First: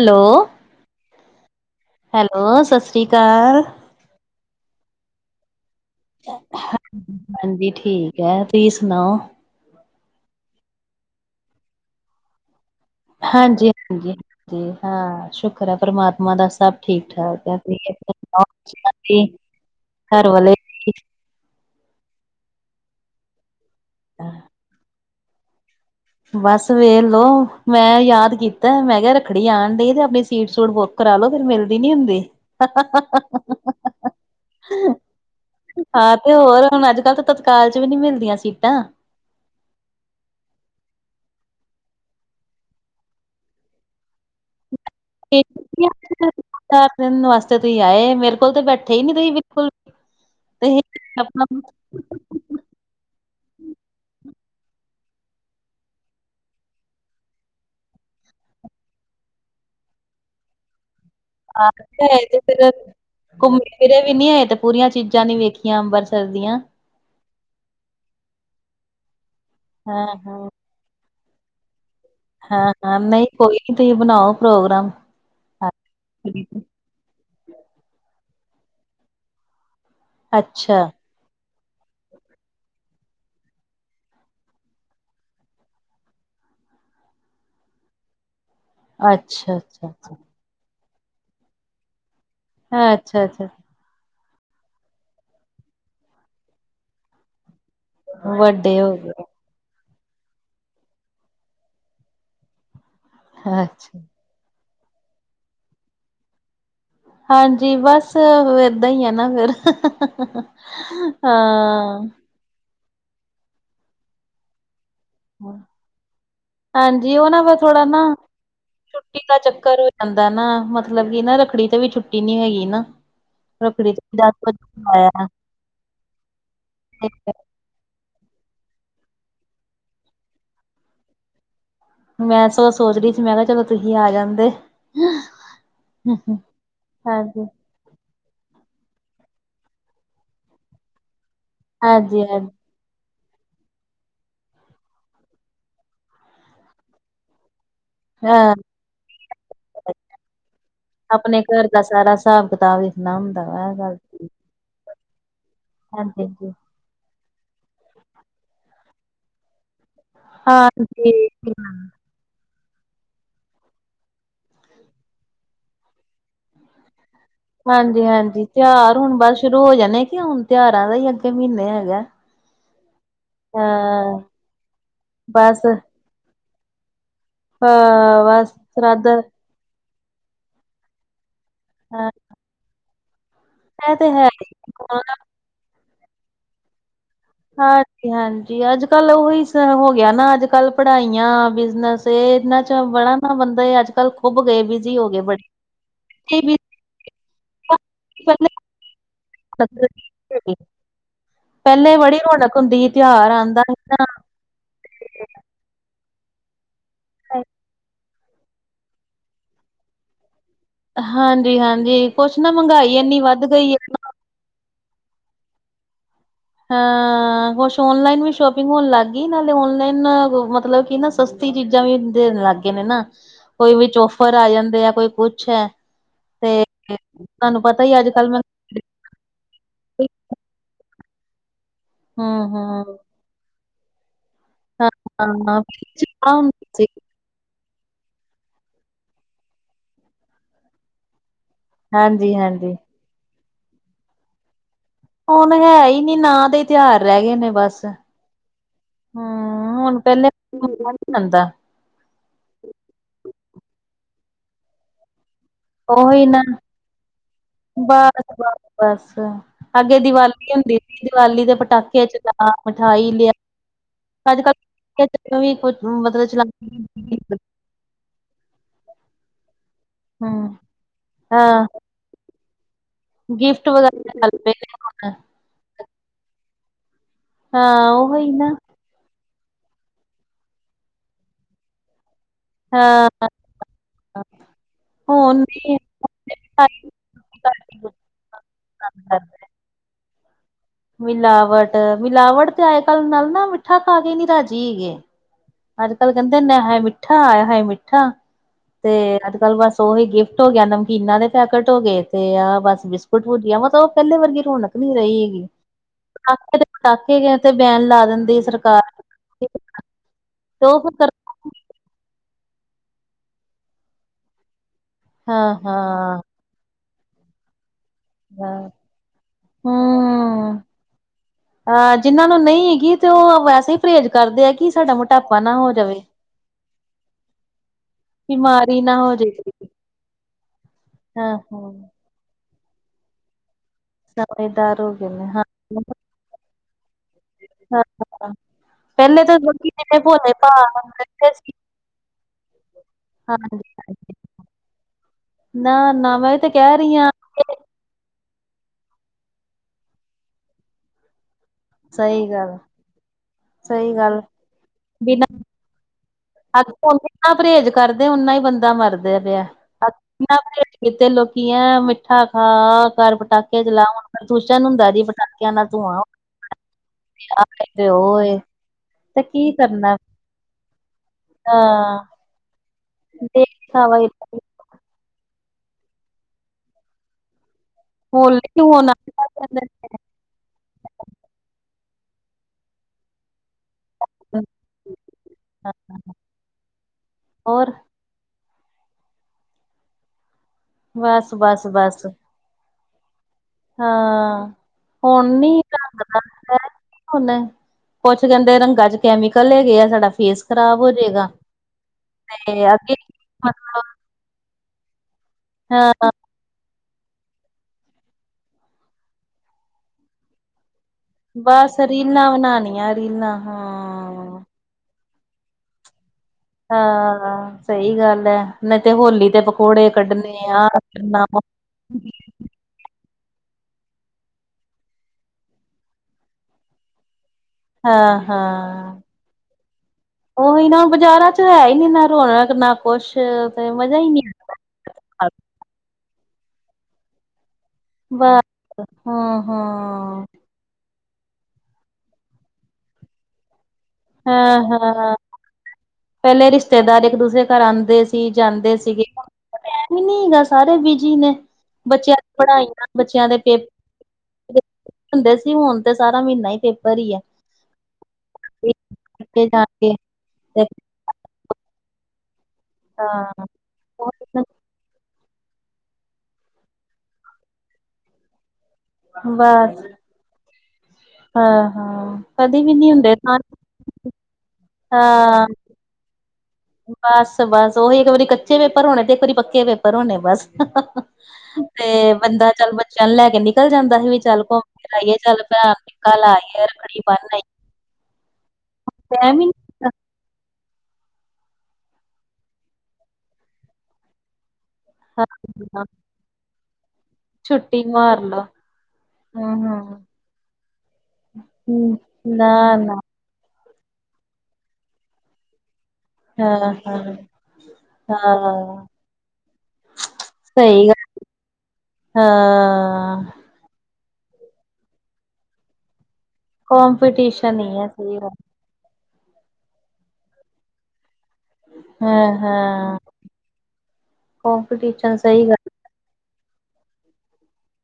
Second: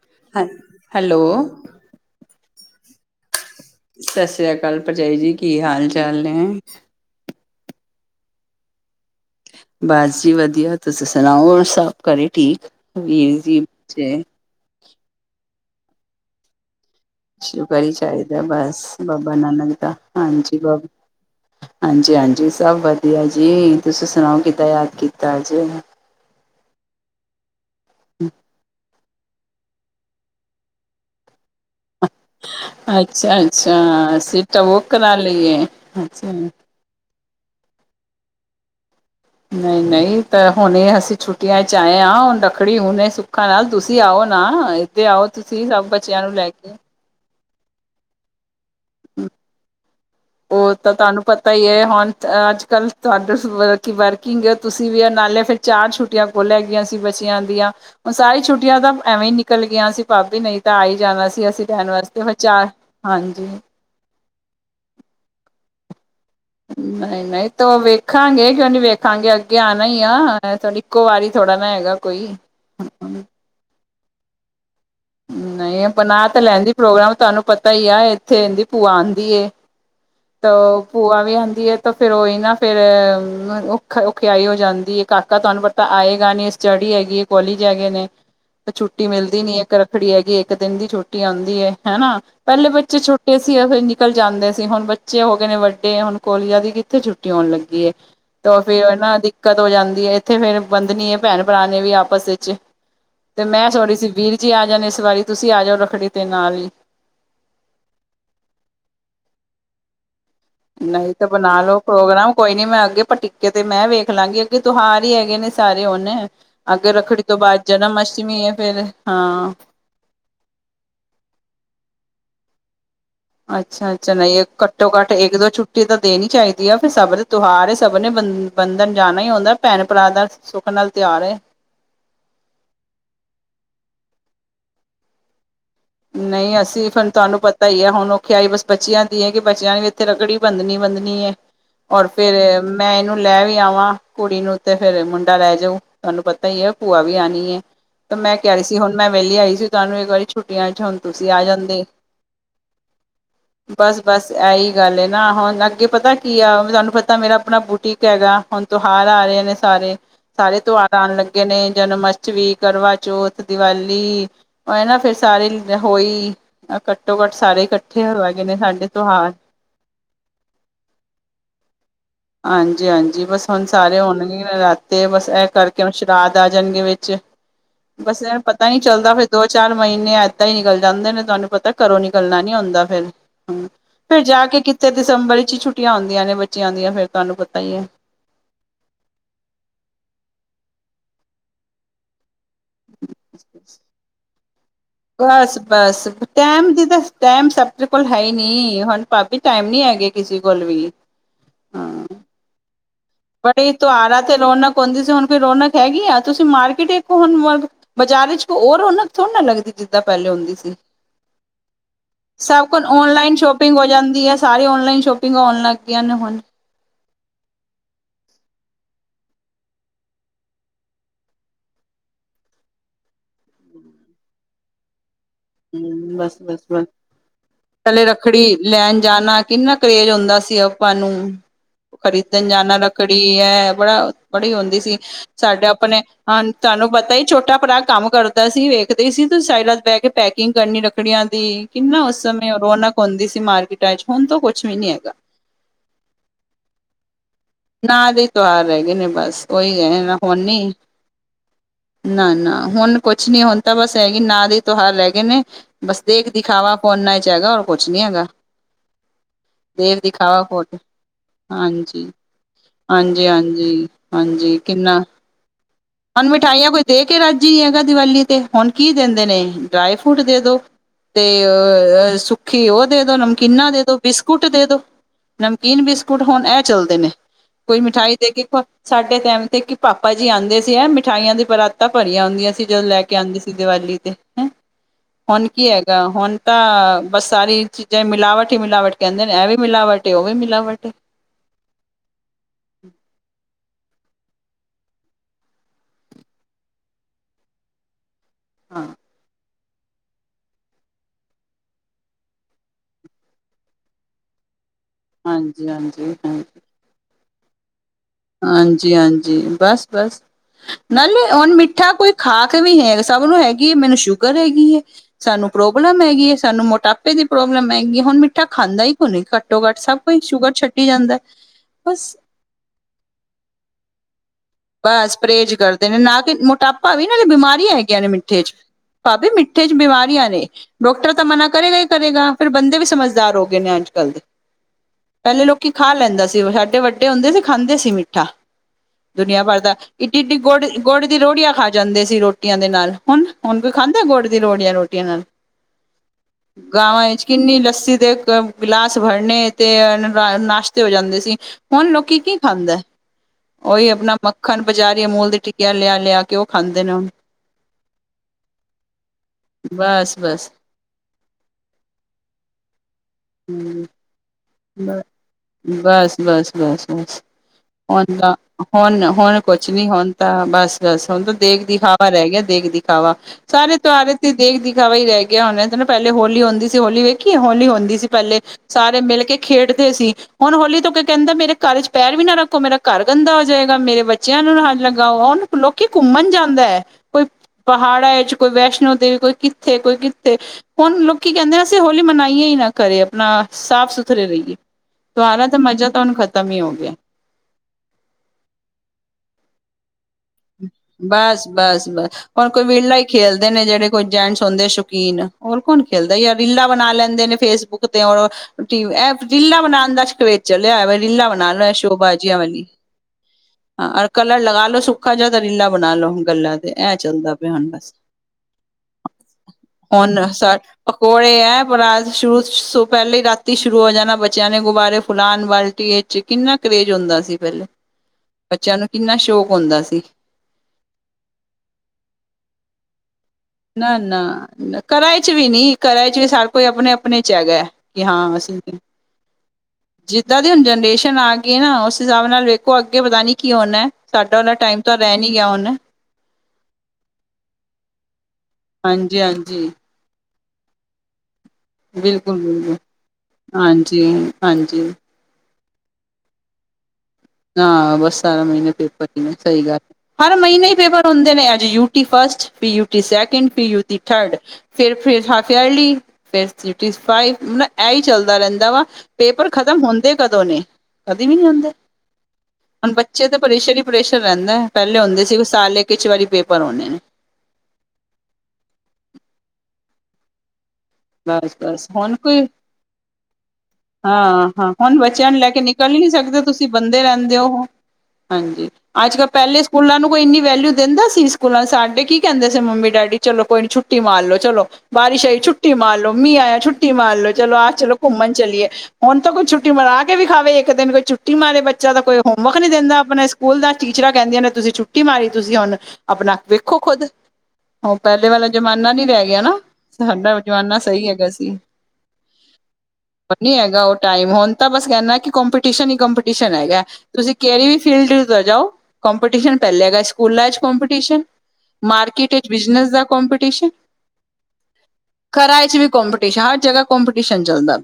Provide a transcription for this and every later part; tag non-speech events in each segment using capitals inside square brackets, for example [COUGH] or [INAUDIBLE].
Hello, ਹਾਂ hello hello ਸਤਿ ਸ਼੍ਰੀ ਅਕਾਲ, ਸਤਿ ਸ਼੍ਰੀ ਅਕਾਲ ਭਰਜਾਈ ਜੀ ਕੀ ਹਾਲ ਚਾਲ ਨੇ। ਹਾਂਜੀ, ਠੀਕ ਹੈ ਤੁਸੀਂ ਸੁਣਾਓ। ਬਸ ਜੀ ਵਧੀਆ ਤੁਸੀਂ ਸੁਣਾਓ ਹੋਰ ਸਭ ਘਰੇ ਠੀਕ, ਵੀਰ ਜੀ ਹਾਂਜੀ, ਹਾਂਜੀ, ਤੇ ਹਾਂਜੀ ਹਾਂ ਸ਼ੁਕਰ ਹੈ ਪਰਮਾਤਮਾ ਦਾ ਸਭ ਠੀਕ ਠਾਕ ਹੈ ਸੁਕਰ ਤੁਸੀਂ ਹੀ ਚਾਹੀਦਾ ਆਪਣਾ ਬਸ ਸੁਣਾਓ? ਬਾਬਾ ਨਾਨਕ ਦਾ, ਘਰ ਵਾਲੇ ਹਾਂਜੀ ਠੀਕ ਬਾਬਾ ਹਾਂਜੀ-ਹਾਂਜੀ ਸਭ ਵਧੀਆ ਜੀ, ਤੁਸੀਂ ਸੁਣਾਓ ਠਾਕ? ਕਿੱਦਾਂ ਯਾਦ ਕੀਤਾ ਅੱਜ। ਬਸ ਵੇਖ ਲੋੋ, ਮੈਂ ਯਾਦ ਕੀਤਾ ਮੈਂ ਕਿਹਾ ਰ ਰੱਖੜੀ ਆਣ ਡਈ ਤੇ ਆਪਣੀ ਸੀਟ ਸੂਟ ਬੁੱਕ ਕਰਾ ਲੋ ਫਿਰ ਮਿਲਦੀ ਨੀ ਹੁੰਦੀ। ਅੱਛਾ-ਅੱਛਾ, ਸੀਟਾਂ ਬੁੱਕ ਕਰਾ ਲਈ ਏ, ਹਾਂ ਅੱਛਾ। ਤੇ ਹੋਰ ਹੁਣ ਅੱਜ-ਕੱਲ ਤਾਂ ਤਤਕਾਲ ਚ ਵੀ ਨਹੀ ਮਿਲਦੀਆਂ ਸੀਟਾਂ। ਨਈ-ਨਈ ਤਾਂ ਹੁਣ ਅਸੀਂ ਛੁੱਟੀਆਂ ਚ ਆਏ ਆ ਹੁਣ ਰੱਖੜੀ ਹੁਣ ਸੁੁੱਖਾਂ ਨਾਲ ਤੁਸੀਂ ਆਓ ਨਾ ਇੱਥੇ ਆਓ ਤੁਸੀਂ ਸਭ ਬੱਚਿਆਂ ਨੂੰ ਲੈ ਕੇ। ਤੈਨੂੰ ਨਮਸਤੇ ਤੁਸੀਂ ਆਏ ਮੇਰੇ ਕੋਲ ਤਾਂ ਬੈਠੇ ਹੀ ਨੀ ਤੁਸੀਂ ਬਿਲਕੁਲ। ਤੇ ਉਹ ਤਾਂ ਤੁਹਾਨੂੰ ਆਪਣਾ ਪਤਾ ਹੀ ਹੈ ਹੁਣ ਅੱਜ-ਕੱਲ ਤੁਹਾਡੇ ਨਾਲ ਵਰਕਿੰਗ ਆ ਤੁਸੀਂ ਵੀ ਨਾਲੇ ਫਿਰ ਚਾਰ ਛੁੱਟੀਆਂ ਬੋਲਿਆ ਗਿਆ ਸੀ ਬੱਚਿਆਂ ਦੀਆਂ ਹੁਣ ਸਾਰੀ ਛੁਟੀਆਂ ਤਾਂ ਐਵੇਂ ਹੀ ਨਿਕਲ ਗਈਆ ਸੀ ਭਾਬੀ ਨਹੀ ਤਾਂ ਆ ਹੀ ਜਾਣਾ ਸੀ। ਅਸੀਂ ਮੁਕਾ ਰਹਿਣ ਕੇ ਵਾਸਤੇ ਆਏ ਹੁਣ ਮੈਂ ਤੇ ਚਾਰ ਫਿਰ ਹਾਂਜੀ। ਘੁੰਮੇ ਫਿਰੇ ਵੀ ਨੀ ਹੋਏ ਤੇ ਪੂਰੀਆਂ ਚੀਜ਼ਾਂ ਨੀ ਵੇਖੀਆਂ ਅੰਬਰਸਰ ਦੀਆਂ ਨਹੀਂ ਨਹੀਂ ਤੋ ਵੇਖਾਂਗੇ ਕਿਉਂ ਨੀ ਵੇਖਾਂਗੇ ਅੱਗੇ ਆਣਾ ਹੀ ਹਾਂ ਆ ਹਾਂ ਤੁਹਾਡੀ ਇੱਕ ਵਾਰੀ ਥੋੜਾ ਨਾ ਹੈਗਾ- ਕੋਈ ਹਾਂ ਹਾਂ ਨਹੀਂ ਕੋਈ ਨੀ ਤੁਸੀਂ ਬਣਾਓ ਪ੍ਰੋਗਰਾਮ। ਨਹੀਂ ਬਣਾ ਤਾਂ ਲੈਂਦੀ ਪ੍ਰੋਗਰਾਮ ਤੁਹਾਨੂੰ ਪਤਾ ਹੀ ਆ, ਇੱਥੇ ਇਹਦੀ ਭੂਆ ਆਂਦੀ ਏ। ਤੋ ਅੱਛਾ ਭੂਆ ਵੀ ਆਂਦੀ ਏ। ਤਾਂ ਫਿਰ ਉਹੀ ਨਾ ਫੇਰ ਉੱਖ ਔਖਿਆਈ ਹੋ ਜਾਂਦੀ ਏ, ਕਾਕਾ ਤੁਹਾਨੂੰ ਪਤਾ ਆਏਗਾ ਨੀ ਇਸ ਚੜ੍ਹੀ ਹੈਗੀ। [UNINTELLIGIBLE] [INAUDIBLE] ਛੁੱਟੀ ਮਿਲਦੀ ਅੱਛਾ ਨੀ ਇੱਕ ਅੱਛਾ ਰੱਖੜੀ ਹੈਗੀ ਇੱਕ ਦਿਨ ਦੀ ਛੁੱਟੀ ਆਂਦੀ ਏ ਹੈ ਨਾ। ਪਹਿਲੇ ਅੱਛਾ ਬੱਚੇ ਅੱਛਾ ਛੋਟੇ ਅੱਛਾ ਸੀ ਏਹੋ ਨੀ ਨਿਕਲ ਜਾਂਦੇ ਸੀ ਹੁਣ ਬੱਚੇ ਹੋ ਗਏ ਨੇ ਵੱਡੇ ਹੁਣ ਕੋਲਜਾਂ ਦੀ ਕਿੱਥੇ ਛੁੱਟੀ ਹੋਣ ਲੱਗੀ ਏ। ਤੋਂ ਵੱਡੇ ਫਿਰ ਹੋ ਓਨਾ ਗਏ ਦੀ ਕਦੋਂ ਜਾਂਦੀ ਏ ਇੱਥੇ ਫੇਰ ਬੰਧਨੀ ਹੈ ਭੈਣ ਭਰਾ ਨੇ ਵੀ ਆਪਸ ਵਿੱਚ ਤੇ ਮੈਂ ਥੋੜੀ ਅੱਛਾ ਸੀ ਵੀਰ ਜੀ ਆ ਜਾਣ ਇਸ ਵਾਰੀ ਤੁਸੀਂ ਆ ਜਾਓ ਰੱਖੜੀ ਤੇ ਨਾਲ ਈ। ਹਾਂਜੀ ਬਸ ਏਦਾਂ ਈ ਆ ਨਾ ਫਿਰ। ਨਹੀਂ ਤੇ ਬਣਾ ਲੋ ਹਾਂ ਪ੍ਰੋਗਰਾਮ ਕੋਈ ਨੀ ਮੈਂ ਅੱਗੇ ਪ ਟੀਕੇ ਤੇ ਮੈਂ ਵੇਖ ਲਾਂਗੀ। ਕਿ ਤੋਹਾਰ ਹੀ ਹੈਗੇ ਨੇ ਸਾਰੇ ਹੁਨ। ਅੱਗੇ ਹਾਂਜੀ ਰੱਖੜੀ ਉਹ ਤੋਂ ਨਾ ਬਾਅਦ ਥੋੜਾ ਜਨਮ ਨਾ ਅਸ਼ਟਮੀ ਹੈ ਫਿਰ ਹਾਂ। ਅਂਦਾ ਨਾ ਮਤਲਬ ਕਿ ਨਾ ਰੱਖੜੀ ਤੇ ਵੀ ਛੁੱਟੀ ਨੀ ਹੈਗੀ ਨਾ। ਰੱਖੜੀ ਅੱਛਾ-ਅੱਛਾ ਤੇ ਦਸ ਨਹੀਂ ਵਜੇ ਘੱਟੋ ਘੱਟ ਆਇਆ ਇੱਕ ਦੋ ਛੁੱਟੀ ਤਾਂ ਦੇਣੀ ਚਾਈਦੀ ਆ ਫਿਰ ਸਭ ਦੇ ਤਹਾਰ ਸਭ ਨੇ ਬੰ ਬੰਧਨ ਜਾਣਾ ਹੀ ਹੁੰਦਾ ਭੈਣ ਭਰਾ ਦਾ ਸੁੱਖ ਨਾਲ ਤਿਹਾਰ ਹੈ। ਮੈਂ ਇ ਸੋਚ ਸੋਚ ਰਹੀ ਸੀ। ਮੈਂ ਕਿਹਾ ਚਲੋ ਤੁਸੀਂ ਆ ਜਾਂਦੇ। ਨਹੀਂ ਅਸੀਂ ਫਿਰ ਤੁਆਨੂੰ ਹਾਂਜੀ, ਪਤਾ ਪਤਾ ਹੀ ਹੁਣ ਔਖੇ ਆਈ ਬੱਚਿਆਂ ਦੀ ਹੈ ਕਿ ਬੱਚਿਆਂ ਨੇ ਵੀ ਇੱਥੇ ਰਗੜੀ ਬੰਦਣੀ ਬੰਦਣੀਏ। ਔਰ ਹਾਂਜੀ, ਫਿਰ ਹਾਂਜੀ ਮੈਂ ਇਹਨੂੰ ਲੈ ਵੀ ਆਵਾਂ ਕੁੜੀ ਨੂੰ ਤੇ ਫਿਰ ਮੁੰਡਾ ਰਹਿ ਜਾਊ। ਤੁਹਾਨੂੰ ਪਤਾ ਹੀ ਏ ਭੂਆ ਵੀ ਆਣੀ ਏ, ਤੇ ਹਾਂ ਮੈਂ ਕੈਅ ਰਹੀ ਸੀ। ਹੁਣ ਮੈਂ ਵੇਹਲੀ ਆਈ ਸੀ ਤੁਹਾਨੂੰ ਇੱਕ ਵਾਰੀ ਛੁੱ ਟੀਆਂ ਚ ਹੁਣ ਤੁਸੀਂ ਆਪਣੇ ਆ ਘਰ ਦਾ ਜਾਂਦੇ ਸਾਰਾ ਹਿਸਾਬ ਕਿਤਾਬ ਵੇਖਣਾ ਹੁੰਦਾ ਵਾ ਇਹ ਗੱਲ ਬਸ-ਬਸ। ਠੀਕ। ਏਹੀ ਗੱਲ ਨਾ ਹੁਣ ਅੱਗੇ ਆ ਪਤਾ ਹਾਂਜੀ, ਕਿ ਆ ਵੀ ਤੁਆਨੂੰ ਪਤਾ ਮੇਰਾ ਆਪਣਾ ਬੂਟੀ ਕ ਹੈਗਾ ਹੁਣ ਤਿਉਹਾਰ ਆ ਰਹੇ ਨੇ ਸਾਰੇ। ਸਾਰੇ ਤਿਉਹਾਰ ਹਾਂਜੀ, ਆਉਣ ਲੱਗੇ ਹਾਂਜੀ, ਨੇ ਜਨਮ ਅਟ ਛਵੀ, ਕਰਵਾਚੌਥ, ਦੀਵਾਲੀ ਆਏਂ ਨਾ ਫਿਰ ਸਾਰੇ ਹੋਈ ਅਕ ਘੱਟੋ-ਘੱਟ ਸਾਰੇ ਹਾਂਜੀ, ਇਕੱਠੇ ਹੋ ਹਾਂਜੀ ਗਏ ਨੇ ਸਾਡੇ ਤਿਉਹਾਰ ਹੁਣ ਤੋਹਾਰ। ਬਸ ਸ਼ੁਰੂ ਹੋ ਜਾਣੇ ਕਿ ਹੁਣ ਤਿਉਹਾਂਰਾਂ ਦਾ ਹੀ ਅੱਗੇ ਮਹੀਨੇ ਹੈਗਾ। ਹਾਂਜੀ, ਹਾਂਜੀ ਬਸ ਹੁਣ ਸਾਰੇ ਹਾਂ ਹੋਣਗੇ ਨਰਾਤੇ ਬਸ ਇਹ ਕਰਕੇ ਰਾਦ ਆ ਜਾਣਗੇ ਵਿਚ ਹਾਂ ਬਸ ਐਂ ਪਤਾ ਨੀ ਚੱਲਦਾ ਸ਼ਰਾਧਾ ਫਿਰ ਦੋ ਚਾਰ ਮਹੀਨੇ ਏਦਾਂ ਹੀ ਨਿਕਲ ਜਾਂਦੇ ਨੇ ਤੁਹਾਨੂੰ ਪਤਾ ਘਰੋਂ ਹਾਂ ਨਿਕਲਣਾ ਨੀ ਹੁੰਦਾ ਫਿਰ। ਹੂੰ, ਇਹ ਤੇ ਫੇਰ ਹੈ ਜਾ ਹੀ ਕੇ ਕਿਤੇ ਦਸੰਬਰ ਚ ਈ ਛੁੱਟੀਆਂ ਆਉਂਦੀਆ ਨੇ ਬੱਚਿਆਂ ਦੀਆਂ ਫੇਰ ਤੁਹਾਨੂੰ ਪਤਾ ਈ ਏ। ਹਾਂਜੀ, ਹਾਂਜੀ ਅੱਜ-ਕੱਲ ਓਹੀ ਹੋ ਗਿਆ ਨਾ ਅੱਜ-ਕੱਲ ਪੜ੍ਹਾਈਆਂ ਬਿਜਨਸ ਇਹ ਇਨਾਂ 'ਚ ਬੜਾ ਨਾ ਬੰਦੇ ਅੱਜ-ਕੱਲ੍ਹ ਖੁੱਬ ਗਏ ਬਿਜੀ ਹੋ ਗਏ ਬੜੇ। ਬਸ ਬਸ ਟੈਮ ਦੀ ਤਾਂ ਟੈਮ ਸਬ ਕੋਲ ਹੈ ਈ ਪਹਿਲੇ ਨੀ ਹੁਣ ਭਾਬੀ ਟਾਈਮ ਨੀ ਹੈਗੇ ਕਿਸੇ ਕੋਲ ਵੀ। ਪਹਿਲੇ ਬੜੀ ਰੌਣਕ ਹੁੰਦੀ ਹੀ ਤਿਉਹਾਰ ਆਂਦਾ ਤੋਆਰਾ ਤੇ ਰੌਣਕ ਹੁੰਦੀ ਸੀ। ਹੁਣ ਫਿਰ ਰੌਣਕ ਹੈਗੀ ਆ ਤੁਸੀਂ ਮਾਰਕੀਟ ਇੱਕ ਹੁਣ ਬਾਜ਼ਾਰ ਵਿਚ ਹੋਰ ਹੁਣ ਥੋੜ੍ਹੀ ਨਾ ਲੱਗਦੀ ਜਿੱਦਾਂ ਪੇਲੈ ਹੁੰਦੀ ਸੀ। ਹਾਂਜੀ ਹਾਂਜੀ ਕੁਛ ਨਾ ਸਭ ਕੁਂ ਮਹਿੰਗਾਈ ਇੰਨੀ ਓਨਲਾਈਨ ਵੱਧ ਗਈ ਸ਼ੋਪਿੰਗ ਹੋ ਹੈ ਜਾਂਦੀ ਏ। ਸਾਰੇ ਔਨਲਾਈਨ ਸ਼ੋਪਿੰਗਾਂ ਹੋਣ ਲੱਗ ਗਈਆਂ ਨੇ ਹੁਣ। ਹਾਂ, ਕੁਛ ਔਨਲਾਈਨ ਵੀ ਸ਼ੋਪਿੰਗ ਹੋਣ ਲੱਗ ਗਈ, ਨਾਲੇ ਔਨਲਾਈਨ ਮਤਲਬ ਕਿ ਨਾ ਸਸ ਤੀ ਚੀਜ਼ਾਂ ਵੀ ਦੇਣ ਲੱਗ ਗਏ ਨੇ ਨਾ, ਕੋਈ ਵਿੱਚੋ ਓਫਰ ਆ ਜਾਂਦੇ ਆ ਕੋਈ ਕੁਛ ਹੈ ਹਮ, ਬਸ- ਤੇ ਬਸ- ਬਸ ਤੁਹਾਨੂੰ ਪਤਾ ਹੀ ਪਹਿਲੇ ਅੱਜ ਕੱਲ ਮੈਂ ਰੱਖੜੀ ਲੈਣ ਜਾਣਾ ਕਿੰਨਾ ਕਰੇਜ ਹੁੰਦਾ ਸੀ ਆਪਾਂ ਨੂੰ, ਖਰੀਦਣ ਹਮ ਜਾਣਾ ਹਮ ਰੱਖੜ ੜੀ ਹੈ ਬੜਾ, ਬੜੀ ਹੁੰਦੀ ਸੀ, ਸਾਡੇ ਆਪਣੇ ਹਾਂ ਹਨ ਹੁੰਦੀ ਸੀ ਤਾਨੂੰ ਪਤਾ ਹੀ ਛੋਟਾ ਭਰਾ ਕੰਮ ਕਰਦਾ ਸੀ। ਵੇਖਦੇ ਸੀ ਤੁਸੀ ਸਾਈਡਾਂ ਤੇ ਬਹਿ ਕੇ ਪੈਕਿੰਗ ਕਰਨੀ ਰੱਖੜੀਆਂ ਦੀ, ਕਿੰਨਾ ਉਸ ਹਾਂਜੀ ਸਮੇਂ ਉਹ ਹਾਂਜੀ ਰੌਣਕ ਹੁੰਦੀ ਸੀ ਮਾਰਕੀਟਾਂ 'ਚ, ਹੁਨ ਤਾਂ ਕੁਛ ਵੀ ਨੀ ਹੈਗਾ ਹੁਣ ਹੈ ਹੀ ਨੀ, ਨਾਂ ਦੇ ਤਿਹਾਰ ਰਹਿ ਗਏ ਨੇ ਬਸ ਨਾ ਦੇ ਤਿਹਾਰ ਰਹਿ ਗਏ ਨੇ ਬਸ, ਹਮ ਉਹੀ ਹੈ, ਪਹਿਲੇ ਹੁਣ ਨੀ। ਆਉਂਦਾ ਨਾ- ਨਾ ਹੁਣ ਕੁਛ ਨੀ, ਹੁਣ ਤਾਂ ਬਸ ਹੈਗੀ ਨਾ ਦੀ ਤਿਹਾਰ ਰਹਿ ਗਏ ਨੇ। ਬਸ ਉਹੀ ਦੇਖ ਨਾ ਦਿਖਾਵਾ ਫੋਨਾ 'ਚ ਹੈਗਾ। ਕੁਛ ਨੀ ਬਸ- ਹੈਗਾ ਬਸ- ਬਸ ਅੱਗੇ ਦੇਖ ਦਿਖਾਵਾ ਦੀਵਾਲੀ ਫੋਟੋ ਹੁੰਦੀ ਸੀ, ਦੀਵਾਲੀ ਦੇ ਪਟਾਕੇ ਹਾਂਜੀ, ਚਲਾ ਮਿਠਾਈ ਹਾਂਜੀ, ਲਿਆ, ਹਾਂਜੀ, ਅੱਜ- ਕੱਲ ਹਾਂਜੀ ਕਿੰਨਾ [UNINTELLIGIBLE] ਕੁਛ ਵੀ ਮਤਲਬ ਹੁਣ ਚਲਾ ਮਿਠਾਈਆਂ ਕੋਈ ਦੇ ਕੇ ਰਾਜੀ ਹੀ ਨਹੀ ਹੈਗਾ ਦੀਵਾਲੀ ਤੇ, ਹੁਣ ਕੀ ਦਿੰਦੇ ਨੇ, ਡਰਾਈ ਫਰੂਟ ਦੇ ਹਮ ਦੋ ਤੇ ਹਾਂ ਓ, ਸੁੱਖੀ ਉਹ ਦੇ ਦੋ, ਗਿਫਟ ਨਮਕੀਨਾ ਦੇ ਦੋ, ਵਗੈਰਾ ਚੱਲ ਬਿਸਕੁਟ ਪਏ ਦੇ ਨੇ ਦੋ। ਹੁਣ ਨਮਕੀਨ, ਬਿਸਕੁਟ, ਹੁਣ ਐਹ ਚੱਲਦੇ ਨੇ, ਕੋਈ ਹਾਂ ਮਿਠਾਈ ਦੇ ਉਹੀ ਕੇ ਨਾ ਖਾ ਸਾਡੇ ਟਾਈਮ ਤੇ ਕਿ ਪਾਪਾ ਜੀ ਆਉਂਦੇ ਸੀ ਹੈਂ ਮਿਠਾਈਆਂ ਦੀ ਪਰਾਤਾਂ ਭਰੀਆਂ ਹੁੰਦੀਆਂ ਸੀ? ਜਦੋਂ ਲੈ ਹਾਂ ਕੇ ਆਉਂਦੇ ਸੀ ਦੀਵਾਲੀ ਤੇ, ਹੈਂ, ਹੁਣ ਕੀ ਹੈਗਾ ਹੁਣ ਤਾਂ ਬਸ ਸਾਰੀ ਚੀਜ਼ਾਂ ਮਿਲਾਵਟ ਹੀ ਮਿਲਾਵਟ ਕਹਿੰਦੇ ਨੇ, ਐਹ ਵੀ ਮਿਲਾਵਟ ਹੈ ਉਹ ਵੀ ਮਿਲਾਵਟ। ਮਿਲਾਵਟ, ਮਿਲਾਵਟ ਤੇ ਅੱਜ ਕੱਲ ਨਾਲ ਮਿੱਠਾ ਖਾ ਕੇ ਨੀ ਰਾਜੀ ਹੈਗੇ। ਅੱਜ- ਕੱਲ ਕਹਿੰਦੇ ਨੇ ਹਾਏ ਮਿੱਠਾ, ਆਏ ਹਾਏ ਮਿੱਠਾ, ਹਾਂ ਤੇ ਅੱਜ -ਕੱਲ ਬਸ। ਉਹੀ ਗਿਫਟ ਹੋ ਗਿਆ, ਨਮਕੀਨਾਂ ਦੇ ਪੈਕਟ ਹੋ ਗਏ, ਤੇ ਆ ਬਸ ਬਿਸਕੁਟ ਭੂਜੀਆ, ਮਤਲਬ ਉਹ ਪਹਿਲੇ ਵਰਗੀ ਰੌਣਕ। ਰੌਣਕ ਨੀ ਰਹੀ ਹੈਗੀ, ਹਾਂਜੀ ਹਾਂਜੀ ਹਾਂ ਪਟਾਕੇ ਤੇ ਪਟਾਕੇ ਗ ਤੇ ਬੈਨ ਲਾ ਦੇਣ ਹਾਂਜੀ- ਹਾਂਜੀ, ਬਸ- ਬਸ ਉਹ ਫਿਰ ਕਰ ਨਾਲੇ ਹੁਣ ਮਿੱਠਾ ਕੋਈ ਖਾ ਕੇ ਵੀ ਹੈ, ਸਭ ਨੂੰ ਹੈਗੀ, ਮੈਨੂੰ ਸ਼ੂਗਰ ਹੈਗੀ ਐ? ਸਾਨੂੰ ਹਾਂ ਪ੍ਰੋਬਲਮ ਹਾਂ ਹੈਗੀ ਏ, ਸਾਨੂੰ ਮੋਟਾਪੇ ਦੀ ਪ੍ਰੋਬਲਮ ਹੈਗੀ ਏ ਹੁਣ ਮਿੱਠਾ ਹਾਂ ਖਾਂਦਾਈ ਕੋਈ ਨਹੀਂ, ਘੱਟੋ- ਘੱਟ ਸਭ ਕੋਈ ਸ਼ੂਗਰ ਹੂੰ ਛੱਡੀ ਹੀ ਜਾਂਦਾ ਬਸ। ਹੁਣ ਉਹ ਨਹੀਂ ਹੈਗੀ। ਤੇ ਉਹ ਵੈਸੇ ਪਰਹੇਜ਼ ਕਰਦੇ ਆ ਕਿ ਸਾਡਾ ਬਸ ਮੋਟਾਪਾ ਪਰਹੇਜ ਨਾ ਹੋ ਕਰਦੇ ਨੇ, ਜਾਵੇ ਨਾ ਕਿ ਮੋਟਾਪਾ ਵੀ ਨਾ ਨੇ ਬਿਮਾਰੀਆਂ ਹੈਗੀਆਂ ਨੇ ਮਿੱਠੇ 'ਚ ਬਿਮਾਰੀ ਨਾ ਹੋ ਭਾਬੀ ਜੇ ਮਿੱਠੇ 'ਚ ਬਿਮਾਰੀਆਂ ਨੇ, ਡੋਕਟਰ ਤਾਂ ਹਾਂ ਮਨਾ ਹਾਂ ਕਰੇਗਾ ਹੀ ਕਰੇਗਾ। ਫੇਰ ਬੰਦੇ ਵੀ ਸਮਝਦਾਰ ਹੋ ਗਏ ਨੇ ਅੱਜ ਗਲਤ, ਸਮਝਦਾਰ ਹੋ ਗਏ ਨੇ ਹਾਂ ਪਹਿਲੇ ਲੋਕੀ ਖਾ ਲੈਂਦਾ ਸੀ, ਸਾਡੇ ਵੱਡੇ ਹੁੰਦੇ ਸੀ ਖਾਂਦੇ ਸੀ ਮਿੱਠਾ। ਪਹਿਲੇ ਤਾਂ ਦੁਨੀਆਂ ਭਰ ਲੋਕੀ ਦਾ, ਜਿਵੇਂ ਇਡੀ- ਭੋਲੇ ਇਡੀ ਗੁੜ ਭਾਲੇ ਗੁੜ, ਦੀ ਹੁੰਦੇ ਸੀ ਰੋਹੜੀਆਂ ਖਾ ਜਾਂਦੇ ਸੀ ਰੋਟੀਆਂ ਦੇ ਨਾਲ ਹੁਣ, ਹੁਣ ਕੋਈ ਖਾਂਦਾ ਗੁੜ ਦੀ ਰੋਹੜੀਆਂ ਰੋਟੀਆਂ ਨਾਲ। ਨਾ- ਨਾ ਮੈਂ ਵੀ ਤੇ ਕਹਿ ਰਹੀ ਗਾਵਾਂ ਆਂ। ਵਿੱਚ ਕਿੰਨੀ ਲੱਸੀ ਦੇ ਅ ਗਿਲਾਸ ਭਰਨੇ ਤੇ ਨਾਸ਼ਤੇ ਹੋ ਜਾਂਦੇ ਸੀ? ਹੁਣ ਲੋਕੀ ਸਹੀ ਕੀ ਗੱਲ ਖਾਂਦਾ, ਉਹੀ ਸਹੀ ਆਪਣਾ ਗੱਲ ਮੱਖਣ ਬਾਜ਼ਾਰੀ ਅਮੂਲ ਦੀ ਟਿੱਕੀਆ ਲਿਆ- ਲਿਆ। ਕੇ ਉਹ ਅੱਜ- ਖਾਂਦੇ ਨੇ ਕੱਲ ਹੁਣ ਜਿੰਨਾ ਪਰਹੇਜ ਕਰਦੇ, ਓਨਾ ਹੀ ਬੰਦਾ ਮਰਦਾ ਪਿਆ। ਅੱਜ, ਬਸ ਬਿਨਾ ਬਸ ਪਰਹੇਜ ਕੀਤੇ ਲੋਕੀ ਐਂ ਮਿੱਠਾ ਖਾ, ਆ ਕਰ, ਪਟਾਕੇ ਚਲਾ ਹਮ ਹੁਣ ਬਸ, ਬਸ- ਬਸ -ਬਸ ਹੁੰਦਾ ਤੇ ਉਹ ਔਂਹਦਾ। ਏ ਹੁਨ, ਤੇ ਹੁਣ ਕੀ ਕੁਛ ਨੀ, ਕਰਨਾ ਹੁਨ ਤਾਂ ਬਸ- ਬਸ ਹੁਣ ਤਾਂ ਦੇਖ ਹਾਂ ਦਿਖਾਵਾ ਰਹਿ ਗਿਆ ਦੇਖ ਦਿਖਾਵਾ, ਸਾਰੇ ਦਿਖਾਵਾ ਤਾਰੇ। ਦੇਖ ਦਿਖਾਵਾ ਈ ਰੈ ਗਯਾ ਹੁਨ, ਪੈਲੇ ਹੋਲੀ ਹੁੰਦੀ ਸੀ ਹੋਲੀ ਵੇਖੀਏ ਹੋਲੀ ਹੋਂਦੀ ਸੀ ਪੈਲੇ ਹੋਲੀ ਹੁਣ ਸਾਰੇ ਮੇਲ ਕੇ ਖੇਡਦੇ ਸੀ ਹੁਣ, ਹੋਲੀ ਤੋਂ ਕੋਈ ਕੈਂਦਾ ਮੇਰੇ ਘਰ ਵਿੱਚ ਪੈਰ ਵੀ ਨਾ ਰੱਖੋ ਮੇਰਾ ਘਰ ਗੰਦਾ ਹੋ ਜਾਏਗਾ, ਮੇਰੇ ਬੱਚਿਆਂ ਨੂੰ ਨਾ ਲੱਗਾ ਓਨੂੰ ਲੋਕੀ ਘੁੰਮਣ ਜਾਂਦੈ ਕੋਈ ਹੋਰ ਪਹਾੜਾਂ ਚ, ਕੋਈ ਵੈਸ਼ਨੋ ਦੇਵੀ ਕੋਈ ਕਿੱਥੇ ਕੋਈ ਕਿੱਥੇ ਹੁਣ ਲੋਕ ਕੈਂਦੇ ਅਸੀਂ ਹੋਲੀ ਬਸ-ਬਸ-ਬਸ ਮਨਾਈ ਹੀ ਨਾ ਕਰੇ ਆਪਣਾ ਸਾਫ-ਸੁਥਰੇ ਹਾਂ ਰਹੀਏ ਤਯੋਹਾਰਾਂ ਤੇ ਮਜਾਂ ਤਾਂ ਹੁਨ ਖਤਮ ਈ ਹੋ ਗਯਾ। ਕੁੱਛ ਕੈਂਦੇ ਰੰਗਾਂ ਚ ਕੈਮੀਕਲ ਹੈਗੇ ਆ, ਸਾਡਾ ਫੇਸ ਖ਼ਰਾਬ ਹੋ ਜਾਏਗਾ ਬਸ-ਬਸ-ਬਸ ਹੁਨ ਕੋਈ ਤੇ ਅੱਗੇ ਵੇਲਾ ਈ ਖੇਲਦੇ ਨੇ ਮਤਲਬ ਜੇੜੇ ਕੋਈ ਜੈਨਸ ਹੁੰਦੇ ਸ਼ੌਕੀਨ, ਹੋਰ ਕੌਣ ਹਾਂ ਖੇਲਦੈ ਯਾ ਰੀਲਾਂ ਬਣਾ ਲੈਂਦੇ ਨੇ ਫੇਸਬੁੱਕ ਤੇ ਹੁਨ ਓ ਰੀਲਾਂ ਬਣਾਣ ਦਾ ਸ਼ ਚਲੇਆ ਹੋਯਾ ਵੇ ਰੀਲਾ ਬਣਾ ਲ ਬਸ ਸ਼ੋ ਰੀਲਾਂ ਬਾਜੀਆਂ ਵਾਲੀ। ਬਣਾਣੀਆਂ ਰੀਲਾਂ ਕਲਰ ਹਾਂ ਲਗਾ ਲੋ ਸੁੱਖਾ ਜੇਆ ਤੇ ਰੀਲਾ ਬਣਾ ਲੋ। ਐ ਚੱਲਦਾ ਪਿਆ ਹਾਂ ਹੁਣ ਬਸ, ਸਹੀ ਗੱਲ ਹੈ ਨਹੀਂ ਤੇ ਹੋਲੀ ਤੇ ਪਕੌੜੇ ਹੁਣ ਕੱਢਣੇ ਸ ਆ ਕਰਨਾ ਪਕੌੜੇ ਐ ਰਾ ਸ਼ੁਰੂ ਤੋਂ ਪੈਲੇ ਰਾਤੀ ਸ਼ੁਰੂ ਹੋ ਜਾਨਾ ਬੱਚਿਆਂ ਨੇ ਗੁਬਾਰੇ ਫੁਲਾਨ ਬਾਲਟੀ ਬ ਕਿੰਨਾ ਕਰੇਜ ਹੁੰਦਾ ਸੀ ਪੈਲਾਂ, ਹਾਂ ਬੱਚਿਆਂ ਨੂੰ ਕਿੰਨਾ ਸ਼ੌਕ ਹੁੰਦਾ ਸੀ। ਓਹੀ ਨਾ ਬਾਜ਼ਾਰਾਂ ਚ ਹੈਈਨੀ ਨਾ ਰੋਣਕ ਨਾ ਕੋਛ। ਨਾ ਨਾ ਕਰਾ 'ਚ ਵੀ ਨੀਂ ਘਰਾਂ 'ਚ ਵੀ ਸਾਰ ਕੋਈ ਅਪਣੇ-ਅਪਣੇ 'ਚ ਹੈਗਾ। ਕਿ ਹਾਂ, ਬਸ ਅਸੀਂ ਹਾਂ ਹਾਂ ਜਿੱਦਾਂ ਹੁਣ ਜਨਰੇਸ਼ਨ ਆ ਗਈ ਨਾ ਓਸ ਹਿਸਾਬ ਨਾਲ ਵੇਖੋ ਅੱਗੇ ਪਤਾ ਨੀ ਕਿ ਹੋਣਾ। ਸਾਡਾ ਆਲਾ ਟਾਈਮ ਤਾਂ ਰੈ ਨੀਂ ਗਯਾ ਹੁਨ। ਪੈਲੇ ਰਿਸ਼ਤੇਦਾਰ ਇੱਕ ਦੂਸਰੇ ਘਰ ਆਂਦੇ ਸੀ ਜਾਂਦੇ ਸੀ। ਹਾਂਜੀ ਹਾਂਜੀ ਮਿਨੀਗਾਂ, ਸਾਰੇ ਬਿਜੀ ਨੇ। ਬੱਚੇਆਂ ਦੀ ਬਿਲਕੁਲ ਬਿਲਕੁਲ ਪੜ੍ਹਾਈਆਂ, ਬੱਚੇਆਂ ਦੇ ਹਾਂਜੀ ਪੇਪਰ ਹਾਂਜੀ ਹੁੰਦੇ ਸੀ ਹੋਨ ਤੇ ਸਾਰਾ ਮੀਨਾ ਈ ਪੇਪਰ ਈਂ ਐ। ਹਾਂ ਬਸ ਸਾਰਾ ਮੀਨੇ ਪੇਪਰ ਈ ਨੇ, ਸਈ ਗੱਲ ਜਾਣਗੇ ਐ। ਹਰ ਮਹੀਨੇ ਹੀ ਪੇਪਰ ਹੁੰਦੇ ਨੇ ਅੱਜ ਯੂਟੀ ਫਸਟ, ਪੀ ਯੂਟੀ ਹਾਂ ਸੈਕਿੰਡ, ਪੀ ਯੂਟੀ ਥਰਡ। ਫੇਰ ਫੇਰ ਹਾਫ ਯਰਲੀ, ਫਿਰ ਪੀਯੂ ਟੀ ਫਾਈਵ ਮਤਲਬ ਐਈਚੱਲਦਾ ਰੈਂਦਾ ਵਾ। ਪੇਪਰ ਖਤਮ ਹੁੰਦੇ ਕਦੋਂ ਨੇ? ਕਦੇ ਵੀ ਨਹੀਂ ਹੁੰਦੇ ਹਾਂ-ਹਾਂ। ਹੁਣ ਬੱਚੇ ਤਾਂ ਪ੍ਰੇਸ਼ਰ ਈ ਪ੍ਰੇਸ਼ਰ ਰੈਂਦਾ ਪੈਲੇ ਹੁੰਦੇ ਸੀ ਹਾਂ ਸਾਲੇ ਚ ਇੱਕ ਵਾਰੀ ਪੇਪ ਬਸ ਬਸ ਓਹੀ ਇੱਕ ਵਾਰੀ ਕੱਚੇ ਪੇਪਰ ਹੋਣੇ, ਤੇ ਇੱਕ ਵਾਰੀ ਪੱਕੇ ਪੇਪਰ ਹੋਣੇ ਬਸ। ਬਸ ਬਸ ਤੇ ਹੁਣ ਕੋਈ ਬੰਦਾ ਚੱਲ ਬੱਚਿਆਂ ਨੂੰ ਲੈਕੇ ਨਿਕਲ ਜਾਂਦਾ ਸੀ ਵੀ ਚੱਲ ਹਾਂ ਘੁੰਮ ਹਾਂ ਹੁਣ ਫਿਰਈਏ ਬੱਚਿਆਂ ਨੂੰ ਚੱਲ ਲੈ ਕੇ ਪਿਆ ਨਿਕਲ ਹੀ ਨਹੀਂ ਟਿੱਕਾ ਸਕਦੇ ਲਾਈਏ, ਤੁਸੀਂ ਰੱਖੜੀ ਬੰਦੇ ਬੰਨ ਰਹਿੰਦੇ ਆਈਏ। ਹੋ ਹਾਂਜੀ, ਅੱਜ-ਕੱਲ ਟਾਈਮ ਹੀ ਪੈਲੇ ਨੀ ਸਕੂਲਾਂ ਨੂੰ ਕੋਈ ਇੰਨੀ ਵੈਲਿਊ ਦਿੰਦਾ ਸੀ, ਸਕੂਲ ਸਾਡੇ ਕੀ ਕੈਂਦੇ ਸੀ ਮੰਮੀ-ਡੈਡੀ ਚਲੋ ਕੋਈ ਨ ਛੁੱਟੀ ਮਾਰ ਲੋੋ ਚਲੋ ਬਾਰਿਸ਼ ਆਈ ਛੁੱਟੀ ਹਾਂ ਮਾਰ ਲੋਓ, ਮੀਹ ਆਯਾ ਛੁੱਟੀ ਮਾਰ ਲੋ, ਚਲੋ ਅਸੀ ਛੁੱਟੀ ਚਲੋ ਮਾਰ ਘੁੰਮਣ ਲੋ ਚਲੀਏ। ਹੁਣ ਤਾਂ ਕੋਈ ਹਮ ਛੁੱਟੀ ਮਰਾ ਕੇ ਵੀਖਾਵੇ ਇੱਕ ਦਿਨ, ਕੋਈ ਛੁੱਟੀ ਮਾਰੇ ਬੱਚਾ ਹਮ ਤਾਂ ਕੋਈ ਨਾ ਹੋਮਵਰਕ ਨਈਂ ਨਾ ਦਿੰਦਾ ਅਪਨਾ। ਸਕੂਲ ਦਾ ਟੀਚਰਾਂ ਕੈਂਦੀਆਂ ਨੇ ਤੁਸੀਂ ਛੁੱਟੀ ਮਾਰੀ, ਤੁਸੀਂ ਹੁਣ ਅਪਨਾ ਹਾਂ ਵੇਖੋ ਹਾਂ ਖੁਦ, ਹ ਪੈਲੇ ਵਾਲਾ ਹਾਂ ਜਮਾਨਾ ਨੀ ਰੈ ਗਯਾ। ਸਾਡਾ ਮਾਨਾ ਸਹੀ ਗੱਲ ਸਈ ਹੈਗਾ ਸੀ। ਹਾਂ ਨੀਂ ਹੈਗਾ ਓ ਟਾਈਮ ਹੁਣ ਤਾਂ ਬਸ ਕੈਂਦਾ ਕਿ ਕੰਪੀਟੀਸ਼ਨ ਹੀ ਕੰ ਪਿਟਿਸ਼ਨ ਹੈਗਾ। ਤੁਸੀਂ ਕਪੀਟੀਸ਼ਨ ਕੇੜੀ ਹੀ ਵੀ ਹੈ ਫੀਲਡ ਸਹੀ ਗੱਲ ਚਲੇ ਜਾਓ ਕੰਪੀਟੀਸ਼ਨ ਪੈਲੇ ਹੈਗਾ ਸਕੂਲਾਂ ਚ ਕੰਪੀਟੀਸ਼ਨ, ਮਾਰਕੀਟ ਹਾਂ ਚ ਬਿਜਨਸ ਦਾ ਕੰਪੀਟੀਸ਼ਨ। ਕੌਮਪਟੀਟਰਸ ਖਰਾ ਚ ਵੀ ਕੋਂਪਟਟੀਸ਼ਨ, ਹਰ ਜਗਾ ਕੋਂਮਪਟੀਸ਼ਨ ਚੱਲਦਾ ਪ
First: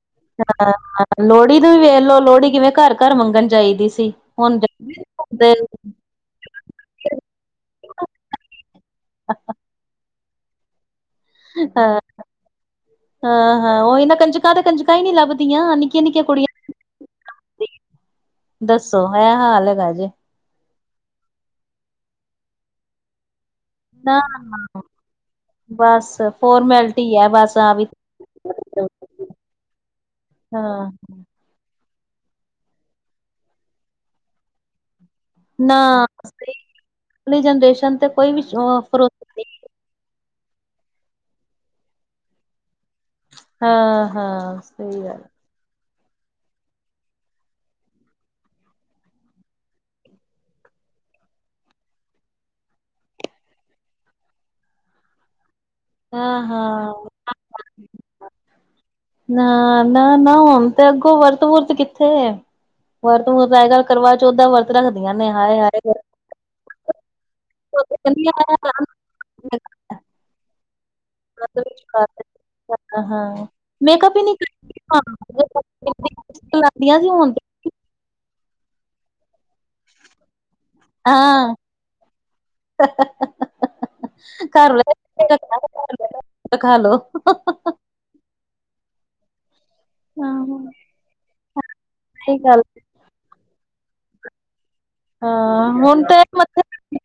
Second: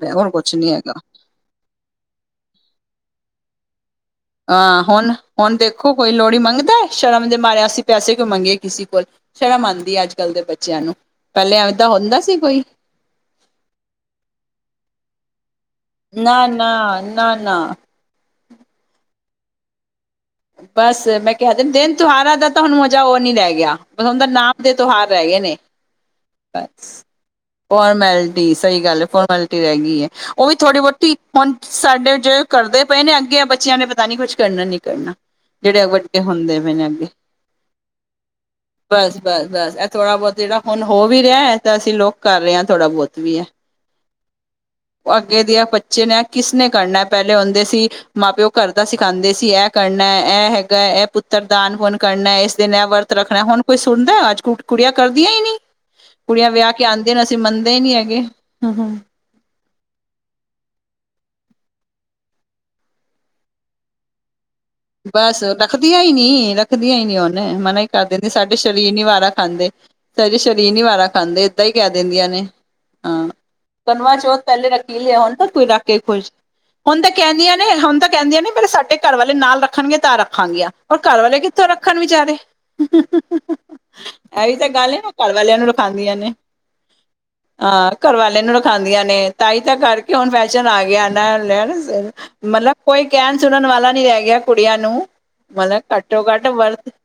ਲੋਹੜੀ ਨੂੰ ਵੀ ਵੇਖ ਲੋ ਲੋਹੜੀ ਕਿਵੇਂ ਘਰ-ਘਰ ਮੰਗਣ ਜਾਈਦੀ ਸੀ। ਹੁਣ ਹਾਂ ਜਾਂਦੇ ਹੁਨ ਹੁੰਦੇ। ਹੁਨ ਦੇਖੋ ਕੋਈ ਲੋਹੜੀ ਮੰਗਦਾ ਸ਼ਰਮ ਦੇ ਮਾਰੇ ਅਸੀਂ ਤੇ ਅਸੀਂ ਕਿਉਂ ਮੰਗਿਏ ਕਿਸੇ ਕੋਲ। ਸ਼ਰਮ ਆਂਦੀ ਅੱਜ ਕੱਲ੍ਹ ਦੇ ਬੱਚਿਆਂ ਨੂੰ ਪਹਿਲੇ ਐਦਾ ਹਾਂ ਹੁੰਦਾ ਸੀ ਕੋਈ। ਹਾਂ ਹਾਂ ਉਹੀ ਨਾ ਕੰਜਕਾਂ ਤੇ ਕੰਜਕਾਂ ਹੀ ਨੀ ਲੱਭਦੀਆਂ ਨਿਕ ਨਾ-ਨਾ ਨਾ-ਨਾ ਦੱਸੋ ਇਹ ਹਾਲ ਹੈਗਾ ਜੇ। ਬਸ ਮੈਂ ਕਿਹਾ ਦੇ ਦਿਨ ਤੁਹਾਰਾ ਦਾ ਤਾਂ ਹੁਨ ਮਜਾ ਉਹ ਨੀ ਰਹਿ ਗਿਆ। ਮਤਲਬ ਨਾ ਹੁਨ ਤੇ ਨਾ, ਨਾਪ ਦੇ ਤਿਉਹਾਰ ਰਹਿ ਗਏ ਨੇ ਬਸ ਬਸ। ਫੋਰਮੈਲਿਟੀ ਹੈ ਬਸ ਆ ਵੀ ਫੋਰਮੈਲਟੀ ਸਹੀ ਗੱਲ ਹੈ ਫੋਰਮੈਲਟੀ ਰਹਿ ਗਈ ਹੈ ਉਹ ਵੀ ਥੋੜ੍ਹੀ ਹਾਂ ਬਹੁਤੀ। ਹੁਨ ਸਾਡੇ ਜੋ ਕਰਦੇ ਪਏ ਨੇ ਅੱਗੇ ਇਹ ਬੱਚੇਆਂ ਨੇ ਪਤਾ ਨਹੀਂ ਨੀ ਕੁਛ ਕਰਨਾ ਨਹੀਂ ਕਰਨਾ। ਨਾ ਜਿਹੜੇ ਵੱਡੇ ਸਹੀ ਹੁੰਦੇ ਪਏ ਨੇ ਅੱਗੇ ਅਗਲੀ ਜਨਰੇਸ਼ਨ ਤੇ ਕੋਈ ਵੀ ਬਸ। ਭਰੋਸਾ ਨਹੀਂ ਬਸ ਬਸ ਇਹ ਥੋੜਾ ਬੋਤ ਜਿਹੜਾ ਹੁਨ ਹੋ ਵੀ ਰਿਹਾ ਹੈ ਤਾਂ ਅਸੀਂ ਲੋਕ ਕਰ ਰਹੇ ਹਾਂ ਥੋੜਾ ਬਹੁਤ। ਵੀ ਹਾਂ ਹਾਂ ਸਹੀ ਉਹ ਗੱਲ ਅੱਗੇ ਦੀ ਆ [UNINTELLIGIBLE] ਬੱਚੇ ਨੇ ਕਿਸਨੇ ਕਰਨਾ ਪਹਿਲੇ ਹੁੰਦੇ ਸੀ ਮਾਂ ਪਿਓ ਘਰ ਦਾ ਸਿਖਾਂਦੇ ਸੀ ਇਹ ਕਰਨ ਇਹ ਇਹ ਹੈਗਾ ਇਹ ਪੁੱਤਰ ਦਾਨ ਪੁੰਨ ਕਰਨਾ ਇਸ ਦਿਨ ਇਹ ਵਰਤ ਰੱਖਣਾ ਹੁਨ ਕੋਈ ਸੁਨਦਾ ਅੱਜ ਕੁ ਕੁੜੀਆਂ ਕਰਦੀਆਂ ਈ ਨੀ ਹਾਂ ਕੁੜੀਆਂ ਵਿਆਹ ਕੇ ਹਾਂ ਆਉਂਦੇਆਂ ਨੇ ਅਸੀਂ ਮੰਨਦੇ ਹੀ ਨੀ ਹੈਗੇ ਹੁ ਹੁ। ਨਾ ਨਾ ਨਾ ਹੁਨ ਤੇ ਅੱਗੋਂ ਵਰਤ ਵੁਰਤ ਕਿੱਥੇ ਵਰਤ ਵੁਰਤ ਅੱਜ ਕੱਲ ਕਰਵਾਚੌਥ ਦਾ ਵਰ ਬਸ ਰੱਖਦੀਆਂ ਈ ਨੀ ਰੱਖਦੀਆਂ ਹੀ ਨੀ ਹੁਨ ਮਨਾ ਹੀ ਕਰ ਦਿੰਦੀ ਸਾਡੇ ਸ਼ਰੀਰ ਨੀ ਵਾਰਾ ਖਾਂਦੇ। ਸਾਡੇ ਸ਼ਰੀਰ ਨੀ ਵਾਰਾ ਖਾਂਦੇ ਏਦਾਂ ਹੀ ਕਹਿ ਦੇਂਦੀਆਂ ਨੇ। ਹਾਂ ਕਨਵਾ ਮੇਕਅਪ ਹੀ ਨੀ ਚੌਥ ਪਹਿਲੇ ਰੱਖੀ ਲਿਆ ਹੁਨ ਤਾਂ ਕੋਈ ਰੱਖ ਕੇ ਖੁਸ਼ ਸੀ ਤੇ [UNINTELLIGIBLE] [UNINTELLIGIBLE] ਹੁਨ ਤਾਂ ਕਹਿੰਦੀਆਂ ਨੇ ਪਹਿਲਾਂ ਸਾਡੇ ਘਰ ਵਾਲੇ ਨਾਲ ਰੱਖ ਰੱਖਨਗੇ ਤਾਂ ਰੱਖਾਂਗੀਆ ਹੁਨ ਘਰ ਵਾਲੇ ਹਾਂ ਕਿੱਥੋਂ ਰੱਖਨ ਵਿਚਾਰੇ। ਐਹੀ ਤਾਂ ਘਰ ਗੱਲ ਏ ਨਾ ਘਰ ਵਾਲਿਆਂ ਨੂੰ ਰਖਾਦੀਆਂ ਨੇ। ਰਖਾ ਲੋ। ਹਾਂ ਘਰਵਾਲੇ ਨੂੰ ਰਖਾਦੀਆਂ ਨੇ ਤਾਈ ਤਾਂ ਕਰਕੇ ਹੁਨ ਹਾਂ ਫੈਸ਼ਨ ਆ ਗਿਆ ਨਾ ਲੈਣ ਸਹੀ ਗੱਲ ਮਲਬ ਕੋਈ ਕਹਿਣ ਸੁਣਨ ਵਾਲਾ ਨੀ ਰਹਿ ਗਿਆ ਕੁੜੀਆਂ ਨੂੰ- ਹਾਂ ਮਲਬ ਹੁਣ ਤੇ ਘੱਟੋ ਘੱਟ ਵਰਤ ਮੱਥੇ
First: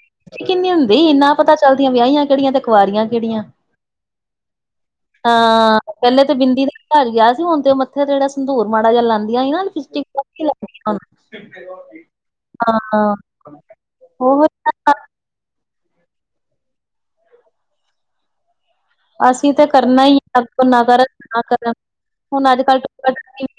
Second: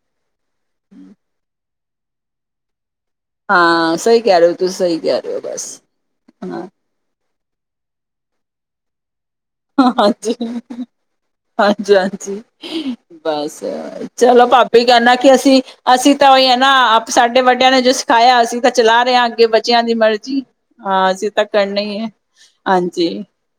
ਕਿੰਨੀ ਹੁੰਦੀ ਨਾ ਪਤਾ ਚੱਲਦੀਆਂ ਵਿਆਹੀਆਂ ਕਿਹੜੀਆਂ ਤੇ ਕੁਆਰੀਆਂ ਕਿਹੜੀਆਂ। ਹਾਂ ਸਹੀ ਕਹਿ ਰਹੇ ਓ ਤੁਸੀਂ ਸਹੀ ਕਹਿ ਰਹੇ ਹੋ ਬਸ ਹਾ ਪਹਿਲੇ ਤੇ ਬਿੰਦੀ ਹਾਂ ਦਾ ਰਿਵਾਨ ਗਿਆ ਸੀ ਹੁਨ ਤੇ ਮੱਥੇ ਤੇ ਜਿਹੜਾ ਸੰਦੂਰ ਮਾੜਾ ਜਿਹਾ ਲਾ ਹਾਂ ਹਾਂਜੀ ਹਾਂਜੀ ਹਾਂਜੀ ਹਾਂ ਬਸ ਉਹ ਚਲੋ ਭਾਬ ਵੀ ਕਹਿੰਨਾ ਕਿ ਅਸੀਂ ਅਸੀਂ ਤਾਂ ਉਹੀ ਹੈ ਨਾ ਆਪ ਸਾਡੇ ਵੱਡਿਆਂ ਨੇ ਜੋ ਸਿਖਾਇਆ ਅਸੀਂ ਚਲਾ ਰਹੇ ਆ ਅੱਗੇ ਅਸੀਂ ਤੇ ਬੱਚਿਆਂ ਦੀ ਕਰਨਾ ਹੀ ਮਰਜੀ ਅੱਗੋਂ ਨਾ ਹਾਂ ਕਰਨ ਅਸੀਂ ਨਾ ਤਾਂ ਕਰਨੀ ਏ ਹਾਂਜੀ।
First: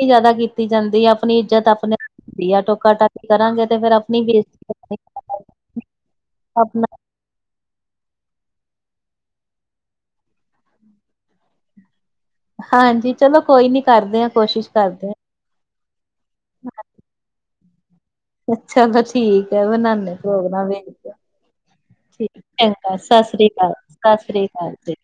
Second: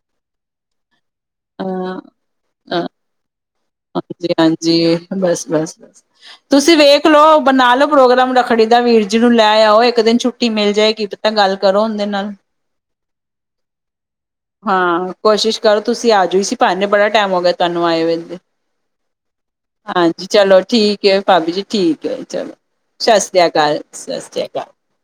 ਜੈਦਾ ਕੀਤੀ ਜਾਂਦੀ ਅਪਨੀ ਇੱਜਤ ਅਪਨੇ ਅਹ ਹੁੰਦੀ ਆ ਟੋਕਾ ਟਾਕੀ ਕਰਾਂਗੇ ਤੇ ਫੇਰ ਆਪ ਹਾਂਜੀ ਹਾਂਜੀ ਬਸ ਬਸ ਬਸ ਤੁਸੀਂ ਆਪਣਾ ਵੇਖ ਦੇਖ ਲਓ ਬਨਾ ਲੋ ਪ੍ਰੋਗਰਾਮ ਰੱਖੜੀ ਦਾ ਵੀਰ ਜੀ ਨੂੰ ਲੈ ਆਓ ਇੱਕ ਦਿਨ ਛੁੱਟੀ ਮਿਲ ਜਾਏਗੀ। ਤਾਂ ਗੱਲ ਕਰੋ ਉਹੰਦੇ ਨਾਲ। ਹਾਂਜੀ ਚਲੋ ਕੋਈ ਨੀ ਕਾਰਦੇ ਆ ਕੋਸ਼ਿਸ਼ ਕਾਰਦੇ ਆ। ਹਾਂ ਕੋਸ਼ਿਸ਼ ਕਰੋ ਤੁਸੀਂ ਆ ਜਾਓ ਇਸੀ ਬਹਾਨੇ ਬੜਾ ਟਾਈਮ ਹੋ ਗਿਆ ਤੁਹਾਨੂੰ ਆਏ ਹੋਏ ਇ ਅੱਛਾੱ [UNINTELLIGIBLE] [UNINTELLIGIBLE] ਠੀਕ ਆ ਬਨਾਨੇ ਚਲੋ ਪਰੋਗਰਾਮ ਠੀਕ ਵੇਖਦੇ ਹੈ ਭਾਬੀ ਜੀ ਹੈ ਠੀਕ ਚਲੋ। ਹੈ ਸਤਿ ਸ੍ਰੀ ਕਾਲ। ਅਕਾਲ, ਸਤਿ ਸ੍ਰੀ ਅਕਾਲ। ਕਾਲ ਜੀ।